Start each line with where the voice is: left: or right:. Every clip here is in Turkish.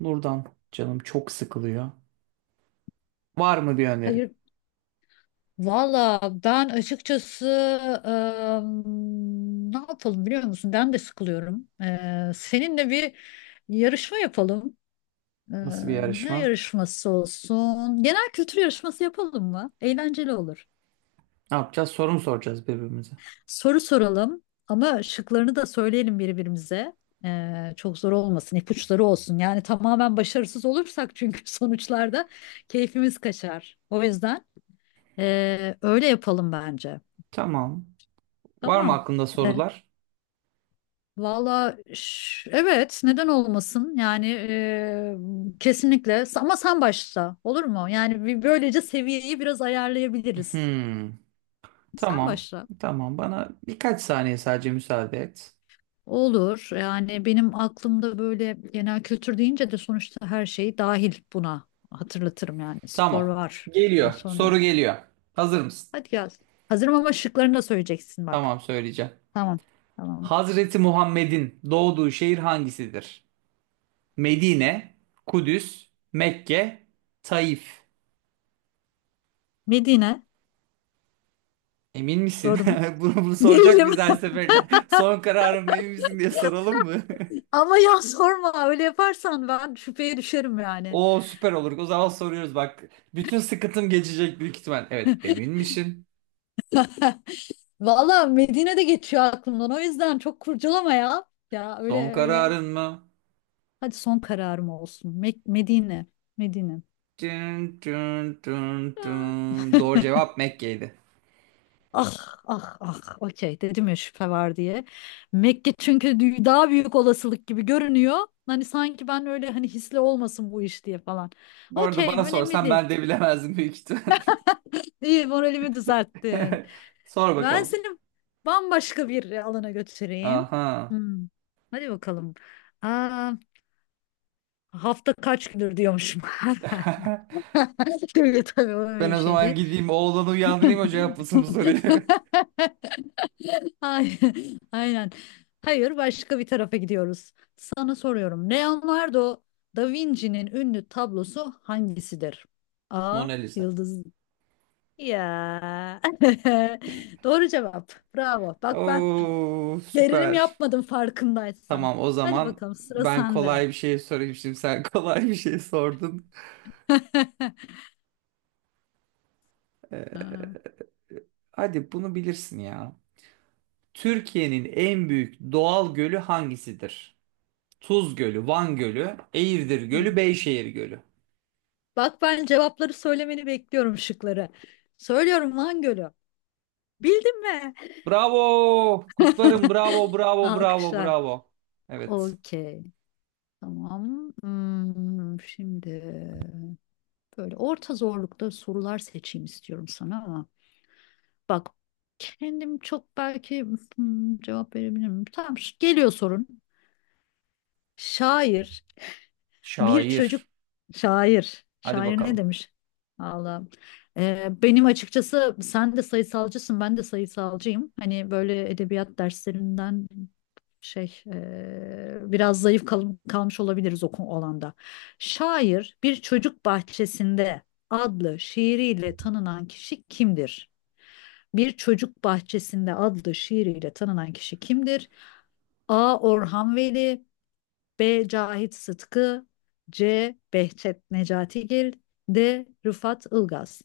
right: Nurdan canım çok sıkılıyor. Var mı bir önerin?
left: Hayır, valla ben açıkçası ne yapalım biliyor musun? Ben de sıkılıyorum. Seninle bir yarışma yapalım. Eee,
right: Nasıl bir
left: Ne
right: yarışma?
left: yarışması olsun? Genel kültür yarışması yapalım mı? Eğlenceli olur.
right: Ne yapacağız? Soru mu soracağız birbirimize?
left: Soru soralım ama şıklarını da söyleyelim birbirimize. Çok zor olmasın, ipuçları olsun. Yani tamamen başarısız olursak çünkü sonuçlarda keyfimiz kaçar. O yüzden öyle yapalım bence.
right: Tamam. Var mı
left: Tamam.
right: aklında
left: E,
right: sorular?
left: Valla evet, neden olmasın yani, kesinlikle ama sen başla, olur mu? Yani böylece seviyeyi biraz ayarlayabiliriz.
right: Hmm.
left: Sen
right: Tamam.
left: başla.
right: Tamam. Bana birkaç saniye sadece müsaade et.
left: Olur. Yani benim aklımda böyle genel kültür deyince de sonuçta her şey dahil buna, hatırlatırım yani spor
right: Tamam.
left: var
right: Geliyor.
left: daha sonra.
right: Soru geliyor. Hazır mısın?
left: Hadi gel. Hazırım ama şıklarını da söyleyeceksin bak.
right: Tamam söyleyeceğim.
left: Tamam tamam.
right: Hazreti Muhammed'in doğduğu şehir hangisidir? Medine, Kudüs, Mekke, Taif.
left: Medine,
right: Emin misin?
left: doğru mu?
right: Bunu soracak
left: Değilim.
right: biz her seferinde. Son kararın mı, emin misin diye soralım mı?
left: Ama ya sorma, öyle yaparsan ben şüpheye düşerim yani.
right: Oo süper olur. O zaman soruyoruz bak. Bütün sıkıntım geçecek büyük ihtimal. Evet, emin misin?
left: Valla Medine de geçiyor aklımdan, o yüzden çok kurcalama ya. Ya,
right: Son
left: öyle öyle.
right: kararın mı?
left: Hadi, son kararım olsun. Medine. Medine.
right: Tün tün tün
left: Ya.
right: tün. Doğru cevap Mekke'ydi.
left: Ah ah, okey, dedim ya şüphe var diye. Mekke çünkü daha büyük olasılık gibi görünüyor. Hani sanki ben öyle, hani hisli olmasın bu iş diye falan.
right: Bu arada
left: Okey,
right: bana
left: önemli
right: sorsan
left: değil.
right: ben de bilemezdim büyük ihtimal.
left: İyi, moralimi düzelttin.
right: Sor
left: Ben
right: bakalım.
left: seni bambaşka bir alana götüreyim.
right: Aha.
left: Hmm. Hadi bakalım. Aa, hafta kaç gündür diyormuşum. Değil tabii, o
right: Ben
left: öyle bir
right: o
left: şey
right: zaman
left: değil.
right: gideyim oğlanı uyandırayım o cevaplasın bu soruyu.
left: Ay, aynen. Hayır, başka bir tarafa gidiyoruz. Sana soruyorum. Leonardo da Vinci'nin ünlü tablosu hangisidir? A.
right: Mona Lisa.
left: Yıldız. Ya. Doğru cevap. Bravo. Bak ben,
right: Oo
left: gerilim
right: süper.
left: yapmadım farkındaysan.
right: Tamam o
left: Hadi
right: zaman
left: bakalım, sıra
right: ben
left: sende.
right: kolay bir şey sorayım şimdi sen kolay bir şey sordun. Ee,
left: Ha,
right: Hadi bunu bilirsin ya. Türkiye'nin en büyük doğal gölü hangisidir? Tuz Gölü, Van Gölü, Eğirdir
left: hmm.
right: Gölü, Beyşehir Gölü.
left: Bak, ben cevapları söylemeni bekliyorum, şıkları. Söylüyorum, Van Gölü. Bildin mi?
right: Bravo! Kutlarım, bravo, bravo, bravo,
left: Alkışlar.
right: bravo. Evet.
left: Okey. Tamam. Hmm, şimdi böyle orta zorlukta sorular seçeyim istiyorum sana, ama bak, kendim çok belki, hmm, cevap verebilirim. Tamam, geliyor sorun. Şair, bir çocuk
right: Şair.
left: şair.
right: Hadi
left: Şair ne
right: bakalım.
left: demiş? Allah. Benim açıkçası, sen de sayısalcısın, ben de sayısalcıyım. Hani böyle edebiyat derslerinden şey biraz zayıf kalmış olabiliriz o alanda. Şair, bir çocuk bahçesinde adlı şiiriyle tanınan kişi kimdir? Bir çocuk bahçesinde adlı şiiriyle tanınan kişi kimdir? A. Orhan Veli, B. Cahit Sıtkı, C. Behçet Necatigil, D. Rıfat Ilgaz.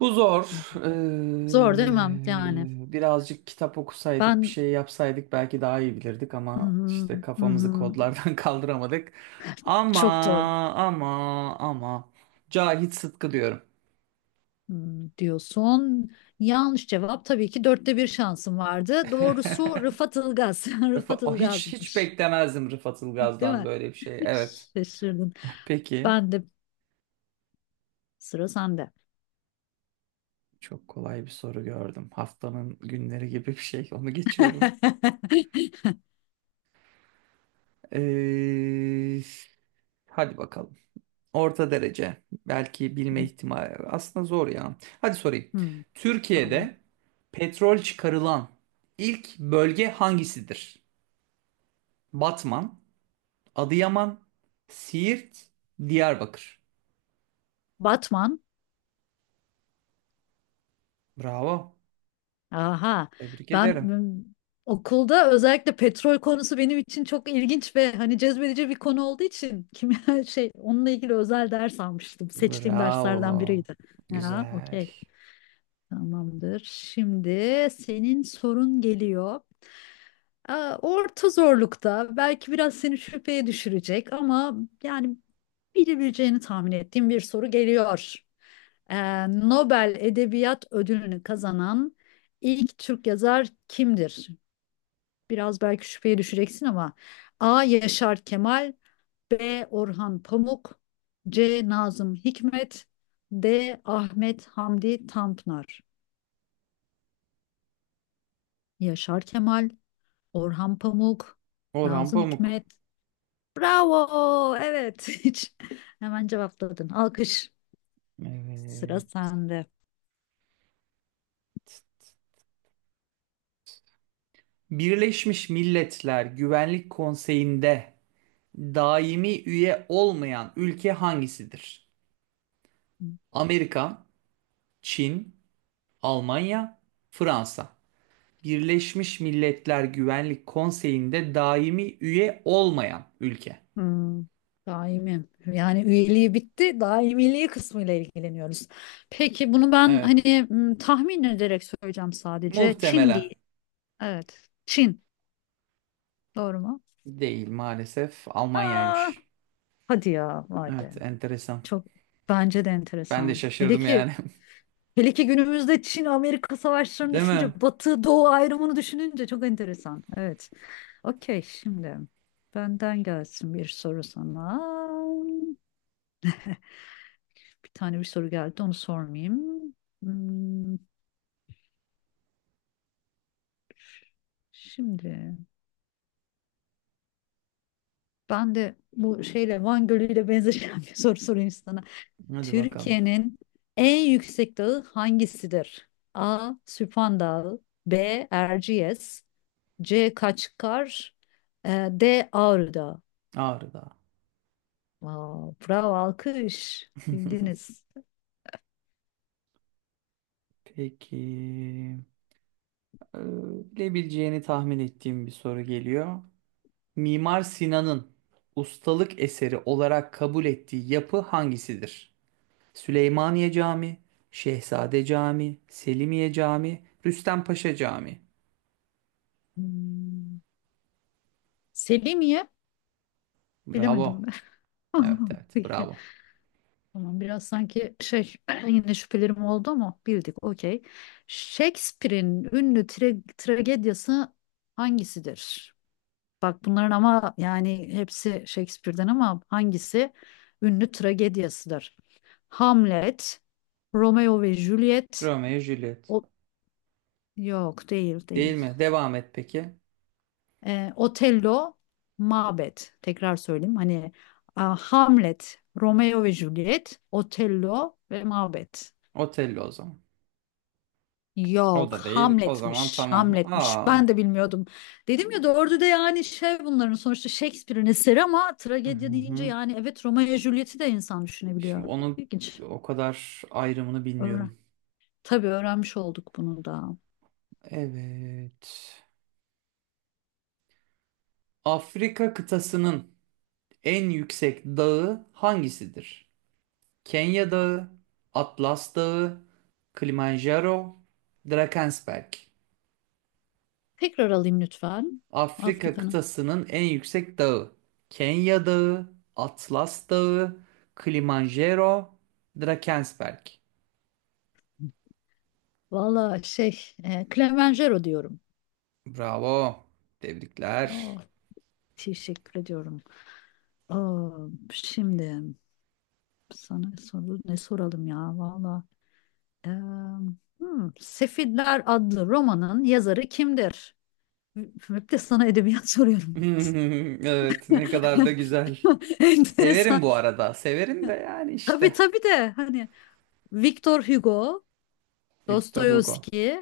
right: Bu zor.
left: Zor değil mi? Yani
right: Birazcık kitap okusaydık, bir
left: ben,
right: şey yapsaydık belki daha iyi bilirdik
left: hı
right: ama
left: hı,
right: işte
left: hı
right: kafamızı
left: hı,
right: kodlardan kaldıramadık. Ama
left: çok zor.
right: ama ama Cahit Sıtkı diyorum.
left: Hı, diyorsun. Yanlış cevap tabii ki, dörtte bir şansım vardı. Doğrusu Rıfat Ilgaz. Rıfat
right: O hiç hiç
left: Ilgaz'mış.
right: beklemezdim Rıfat
left: Değil
right: Ilgaz'dan
left: mi?
right: böyle bir şey. Evet.
left: Şaşırdın.
right: Peki.
left: Ben de, sıra sende.
right: Çok kolay bir soru gördüm. Haftanın günleri gibi bir şey. Onu geçiyorum. Ee, Hadi bakalım. Orta derece. Belki bilme ihtimali. Aslında zor ya. Hadi sorayım.
left: Hmm, tamam.
right: Türkiye'de petrol çıkarılan ilk bölge hangisidir? Batman, Adıyaman, Siirt, Diyarbakır.
left: Batman.
right: Bravo.
left: Aha,
right: Tebrik
left: ben
right: ederim.
left: m, okulda özellikle petrol konusu benim için çok ilginç ve hani cezbedici bir konu olduğu için kimya şey, onunla ilgili özel ders almıştım. Seçtiğim derslerden
right: Bravo.
left: biriydi. Ya,
right: Güzel.
left: okey. Tamamdır. Şimdi senin sorun geliyor. Aa, orta zorlukta, belki biraz seni şüpheye düşürecek ama yani bilebileceğini tahmin ettiğim bir soru geliyor. Nobel Edebiyat Ödülünü kazanan ilk Türk yazar kimdir? Biraz belki şüpheye düşeceksin ama, A. Yaşar Kemal, B. Orhan Pamuk, C. Nazım Hikmet, D. Ahmet Hamdi Tanpınar. Yaşar Kemal, Orhan Pamuk,
right: Orhan
left: Nazım
right: Pamuk.
left: Hikmet, bravo. Evet. Hiç, hemen cevapladın. Alkış. Sıra
right: Evet.
left: sende.
right: Birleşmiş Milletler Güvenlik Konseyi'nde daimi üye olmayan ülke hangisidir? Amerika, Çin, Almanya, Fransa. Birleşmiş Milletler Güvenlik Konseyi'nde daimi üye olmayan ülke.
left: Hmm, daimim. Yani üyeliği bitti. Daimiliği kısmıyla ilgileniyoruz. Peki, bunu ben
right: Evet.
left: hani, hmm, tahmin ederek söyleyeceğim sadece. Çin
right: Muhtemelen
left: değil. Evet. Çin. Doğru mu?
right: değil, maalesef
left: Aa,
right: Almanya'ymış.
left: hadi ya. Vay be.
right: Evet, enteresan.
left: Çok, bence de
right: Ben de
left: enteresan. Hele
right: şaşırdım
left: ki
right: yani.
left: hele ki günümüzde Çin Amerika savaşlarını
right: Değil mi?
left: düşünce, Batı Doğu ayrımını düşününce çok enteresan. Evet. Okey, şimdi benden gelsin bir soru sana. Bir tane bir soru geldi, onu sormayayım. Hmm, şimdi ben de bu şeyle, Van Gölü ile benzeşen bir soru sorayım sana.
right: Hadi bakalım.
left: Türkiye'nin en yüksek dağı hangisidir? A. Süphan Dağı, B. Erciyes, C. Kaçkar, D. Ağrı Dağı.
right: Ağrı Dağı.
left: Wow, bravo, alkış, bildiniz.
right: Peki. Ee, Bilebileceğini tahmin ettiğim bir soru geliyor. Mimar Sinan'ın ustalık eseri olarak kabul ettiği yapı hangisidir? Süleymaniye Camii, Şehzade Camii, Selimiye Camii, Rüstempaşa Camii.
left: Hmm, Selimiye bilemedim.
right: Bravo. Evet evet,
left: Peki.
right: bravo.
left: Tamam, biraz sanki şey yine şüphelerim oldu ama bildik, okey. Shakespeare'in ünlü tragediyası hangisidir? Bak, bunların ama yani hepsi Shakespeare'den ama hangisi ünlü tragediyasıdır? Hamlet, Romeo ve Juliet,
right: Romeo ve Juliet.
left: o, yok, değil
right: Değil
left: değil.
right: mi? Devam et peki.
left: Otello, Macbeth. Tekrar söyleyeyim hani, a, Hamlet, Romeo ve Juliet, Otello ve Macbeth.
right: Otello o zaman. O
left: Yok,
right: da değil. O zaman
left: Hamlet'miş,
right: tamam.
left: Hamlet'miş.
right: Aa.
left: Ben de bilmiyordum. Dedim ya doğru da yani şey, bunların sonuçta Shakespeare'in eseri ama
right: Hı
left: tragedya deyince
right: hı.
left: yani, evet, Romeo ve Juliet'i de insan düşünebiliyor.
right: Şimdi onun
left: İlginç.
right: o kadar ayrımını
left: Öğren,
right: bilmiyorum.
left: tabii öğrenmiş olduk bunu da.
right: Evet. Afrika kıtasının en yüksek dağı hangisidir? Kenya Dağı, Atlas Dağı, Kilimanjaro, Drakensberg.
left: Tekrar alayım lütfen.
right: Afrika
left: Afrika'nın.
right: kıtasının en yüksek dağı. Kenya Dağı, Atlas Dağı, Kilimanjaro, Drakensberg.
left: Valla şey, e, Kilimanjaro diyorum.
right: Bravo. Tebrikler.
left: Oh, teşekkür ediyorum. Oh, şimdi sana soru ne soralım ya valla. Hmm, Sefiller adlı romanın yazarı kimdir? Hep de sana edebiyat soruyorum.
right: Evet, ne kadar da güzel.
left: Enteresan.
right: Severim bu arada. Severim de yani
left: Tabii
right: işte.
left: tabii de hani, Victor Hugo,
right: Victor Hugo.
left: Dostoyevski.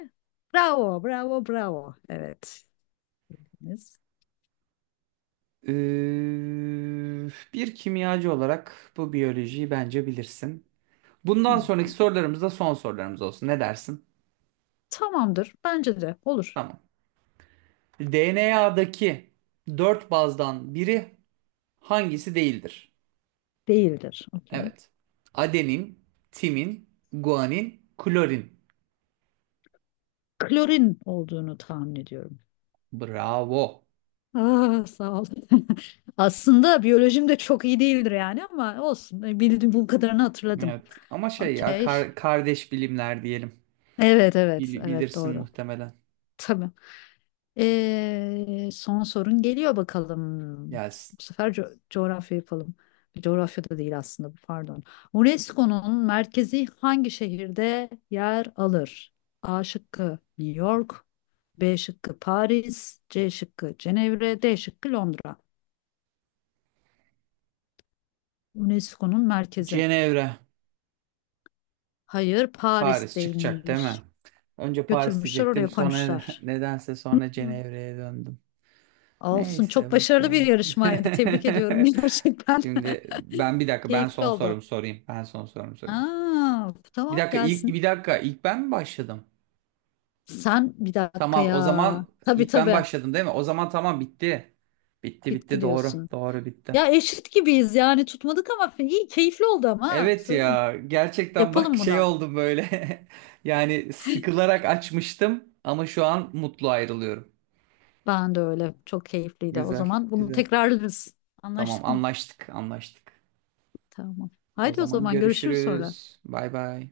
left: Bravo. Evet.
right: Ee, Bir kimyacı olarak bu biyolojiyi bence bilirsin. Bundan sonraki
left: Hmm,
right: sorularımız da son sorularımız olsun. Ne dersin?
left: tamamdır. Bence de olur.
right: Tamam. DNA'daki dört bazdan biri hangisi değildir?
left: Değildir. Okey.
right: Evet. Adenin, timin, guanin, klorin.
left: Klorin olduğunu tahmin ediyorum.
right: Bravo.
left: Aa, sağ ol. Aslında biyolojim de çok iyi değildir yani ama olsun. Bildiğim bu kadarını hatırladım.
right: Evet. Ama şey ya,
left: Okey.
right: kardeş bilimler diyelim.
left: Evet evet evet
right: Bilirsin
left: doğru.
right: muhtemelen.
left: Tabii. Son sorun geliyor bakalım.
right: Gelsin.
left: Bu sefer coğrafya yapalım. Coğrafya da değil aslında bu, pardon. UNESCO'nun merkezi hangi şehirde yer alır? A şıkkı New York, B şıkkı Paris, C şıkkı Cenevre, D şıkkı Londra. UNESCO'nun merkezi.
right: Cenevre.
left: Hayır,
right: Paris çıkacak değil mi?
left: Paris'teymiş.
right: Önce Paris
left: Götürmüşler
right: diyecektim.
left: oraya
right: Sonra
left: koymuşlar.
right: nedense sonra Cenevre'ye döndüm.
left: Olsun. Çok
right: Neyse
left: başarılı bir
right: bakalım.
left: yarışmaydı. Tebrik ediyorum gerçekten.
right: Şimdi ben, bir dakika, ben
left: Keyifli
right: son
left: oldu.
right: sorumu sorayım. Ben son sorumu sorayım.
left: Aa,
right: Bir
left: tamam,
right: dakika, ilk,
left: gelsin.
right: bir dakika, ilk ben mi başladım?
left: Sen bir dakika
right: Tamam o
left: ya.
right: zaman
left: Tabii
right: ilk ben
left: tabii.
right: başladım değil mi? O zaman tamam, bitti. Bitti
left: Bitti
right: doğru.
left: diyorsun.
right: Doğru, bitti.
left: Ya, eşit gibiyiz yani, tutmadık ama iyi, keyifli oldu ama, ha,
right: Evet
left: söyleyeyim.
right: ya, gerçekten bak,
left: Yapalım
right: şey
left: bunu.
right: oldum böyle. Yani sıkılarak açmıştım ama şu an mutlu ayrılıyorum.
left: Ben de öyle. Çok keyifliydi. O
right: Güzel
left: zaman bunu
right: güzel.
left: tekrarlarız.
right: Tamam,
left: Anlaştık mı?
right: anlaştık.
left: Tamam.
right: O
left: Haydi, o
right: zaman
left: zaman görüşürüz sonra.
right: görüşürüz. Bay bay.